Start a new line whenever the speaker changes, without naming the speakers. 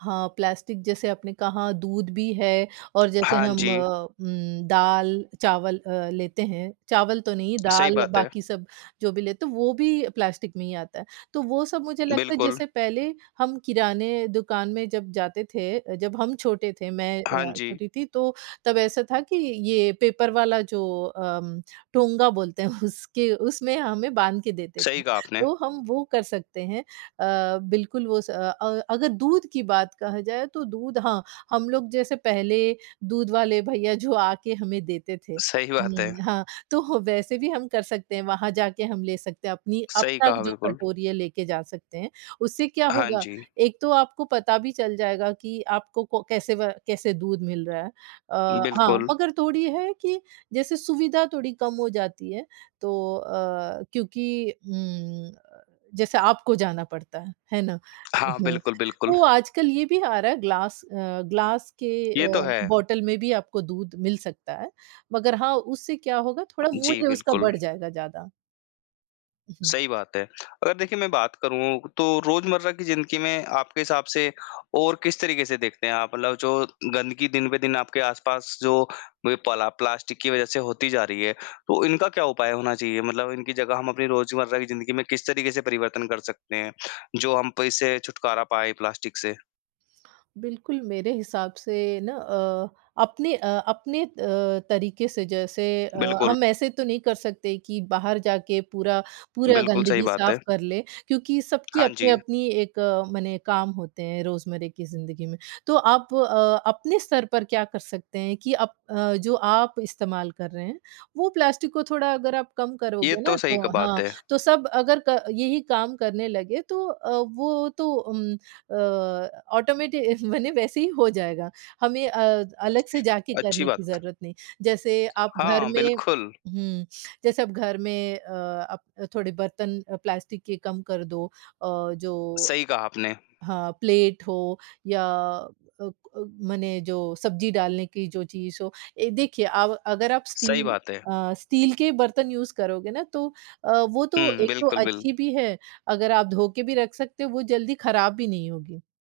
हाँ, प्लास्टिक जैसे आपने कहा दूध भी है और जैसे
हाँ
हम
जी।
उम, दाल चावल अ, लेते हैं, चावल तो नहीं,
सही
दाल
बात है।
बाकी सब जो भी लेते हैं, वो भी प्लास्टिक में ही आता है। तो वो सब मुझे लगता है
बिल्कुल।
जैसे पहले हम किराने दुकान में जब जाते थे। अ, जब हम छोटे थे, मैं
हाँ
अ,
जी।
छोटी थी तो तब ऐसा था कि ये पेपर वाला जो अम, टोंगा बोलते हैं उसके उसमें हमें बाँध के देते थे,
सही कहा आपने।
तो हम वो कर सकते हैं। अ, बिल्कुल वो स अ, अगर दूध की बात कहा जाए, तो दूध हाँ, हम लोग जैसे पहले दूध वाले भैया जो आके हमें देते थे,
सही बात है।
हुँ, हाँ तो वैसे भी हम कर सकते हैं, वहाँ जाके हम ले सकते हैं, अपनी
सही
अपना
कहा
जो
बिल्कुल।
कटोरी है, लेके जा सकते हैं। उससे क्या
हाँ
होगा
जी।
एक तो आपको पता भी चल जाएगा कि आपको को कैसे व कैसे दूध मिल रहा है। अ, हाँ
बिल्कुल।
मगर थोड़ी है कि जैसे सुविधा थोड़ी कम हो जाती है, तो अ, क्योंकि उम, जैसे आपको जाना पड़ता है, है ना?
हाँ,
हुँ,
बिल्कुल, बिल्कुल।
तो आजकल ये भी आ रहा है, ग्लास अ, ग्लास के
ये तो
अ,
है।
बॉटल में भी आपको दूध मिल सकता है, मगर हाँ, उससे क्या होगा थोड़ा
जी,
मूल्य उसका
बिल्कुल।
बढ़ जाएगा ज़्यादा। उ, हुँ।
सही बात है। अगर देखिए मैं बात करूँ, तो रोज़मर्रा की ज़िंदगी में आपके हिसाब से और किस तरीक़े से देखते हैं, आप मतलब जो गंदगी दिन-ब-दिन आपके आस-पास जो ब पला प्लास्टिक की वज़ह से होती जा रही है, तो इनका क्या उपाय होना चाहिए? मतलब इनकी जगह हम अपनी रोज़मर्रा की ज़िन्दगी में किस तरीक़े से परिवर्तन कर सकते हैं जो हम प इससे छुटकारा पाएँ, प्लास्टिक से?
बिल्कुल, मेरे हिसाब से ना अ अपने अ, अपने अ, तरीक़े से जैसे अ,
बिल्कुल।
हम ऐसे तो नहीं कर सकते कि बाहर जाके पूरा पूरा
बिल्कुल, सही
गंदगी
बात
साफ
है।
कर लें क्योंकि सबकी
हाँ जी।
अपनी-अपनी एक मने काम होते हैं, रोज़मरे की ज़िंदगी में। तो आप अ, अपने स्तर पर क्या कर सकते हैं कि अप अ, जो आप इस्तेमाल कर रहे हैं, वो प्लास्टिक को थोड़ा अगर आप कम
ये
करोगे ना
तो सही क
तो
एक बात
हाँ,
है।
तो सब अगर क यही काम करने लगे तो अ, वो तो उम, अ, ऑटोमेटि मने वैसे ही हो जाएगा, हमें अ, अलग से जाके
अच्छी
करने की
बात।
ज़रूरत नहीं। जैसे आप घर
हाँ,
में
बिल्कुल।
हुँ, जैसे अब घर में अ, अप थोड़े बर्तन अ, प्लास्टिक के कम कर दो अ, जो
सही कहा आपने।
हाँ, प्लेट हो या अ, क मने जो सब्जी डालने की जो चीज़ हो। ए देखिए अब अगर आप
सही
स्टील
बात है।
अ, स्टील के बर्तन यूज़ करोगे ना, तो अ, वो तो
हुँ,
एक तो
बिल्कुल बिल
अच्छी भी है, अगर आप धो के भी रख सकते हो, वो जल्दी ख़राब भी नहीं होगी।